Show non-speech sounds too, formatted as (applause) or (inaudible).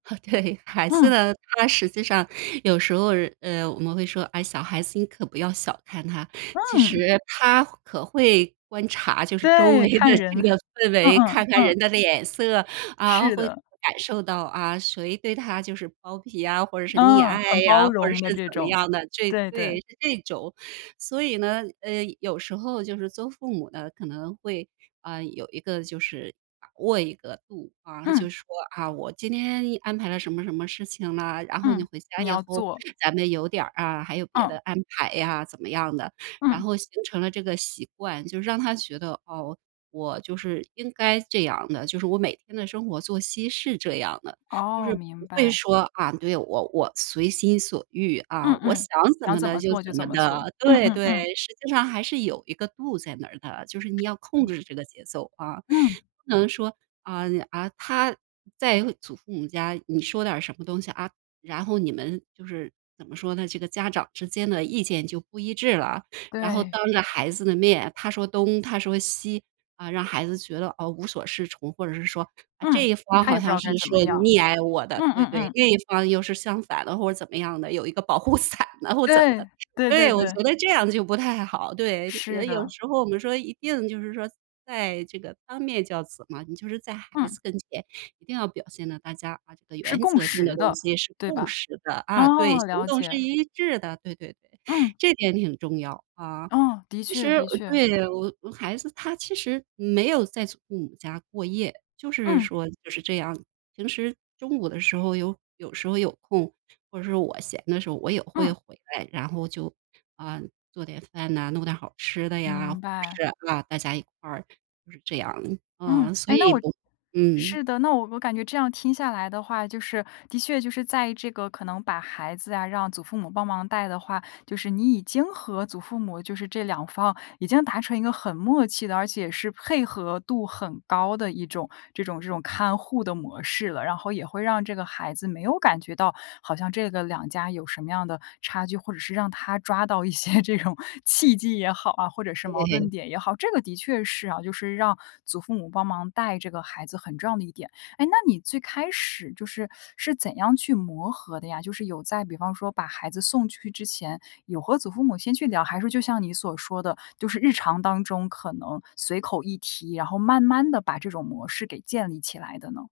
(laughs) 对，孩子嗯。呢，他实际上有时候，呃，我们会说：“哎，小孩子你可不要小看他。其实嗯。他可会观察，就是周围对，看的人。这个氛嗯围，嗯看看嗯。人的脸色，啊，是会的。感受到啊，谁对他就是包庇啊，或者是溺嗯，很爱呀，包或者容的是这怎么种，样的，这”对对，对。是这种。所以呢，呃，有时候就是做父母的，可能会啊，有一个就是把握一个度啊。就嗯。说啊，我今天安排了什么什么事情了，然后你嗯，回家你以要后做。咱们有点儿啊，还有别的嗯。安排呀，怎么样的。然嗯。后形成了这个习惯，就让他觉得，哦，我就是应该这样的，就是我每天的生活作息是这样的。就哦，是明不会白。说啊，对，我我随心所欲啊，嗯我想嗯，怎想么怎的么就做就怎怎么么做。的。嗯对嗯对，嗯。实际上还是有一个度在那儿的，就是你要控嗯。制这个节奏啊。嗯。不能说啊，啊，他在祖父母家你说点儿什么东西，啊，然后你们就是怎么说呢，这个家长之间的意见就不一致了。然后对。当着孩子的面，他说东她说西，啊，让孩子觉得，哦，无所适从，或者是说嗯，这一方他好也不知像道是该怎么说样，溺爱我的嗯对嗯对，嗯。另一方又是相反的或者怎么样的，有一个保护伞了或者怎么对，的。对对对，我对。觉得这样就不太好。对，是有的。时候我们说一定就是说在这个当面教子嘛，你就是在孩嗯。子跟前一定要表现的大家把这个是原共则性识的东的，西是对共吧？识的啊，对，哦，行了动是解。一致的，对对对，嗯。这点挺重要啊。哦，的其确实的确。对，我我孩子他其实没有在父母家过夜，就是嗯。说就是这样。平时中午的时候有有时候有空，或者是我闲的时候我也会嗯。回来，然后就，啊，做点饭呐，弄点好吃的呀，或明白。者是，啊，大家一块儿就是这样嗯，啊，所哎，那以我我嗯。是的，那我我感觉这样听下来的话，就是的确就是在这个可能把孩子啊，让祖父母帮忙带的话，就是你已经和祖父母就是这两方已经达成一个很默契的，而且是配合度很高的一种这种这种看护的模式了。然后也会让这个孩子没有感觉到好像这个两家有什么样的差距，或者是让他抓到一些这种契机也好啊，或者是矛盾对。点也好。这个的确是啊，就是让祖父母帮忙带这个孩子很重要的一点。哎，那你最开始就是是怎样去磨合的呀，就是有在比方说把孩子送去之前，有和祖父母先去聊。还是说就像你所说的，就是日常当中可能随口一提，然后慢慢地把这种模式给建立起来的呢？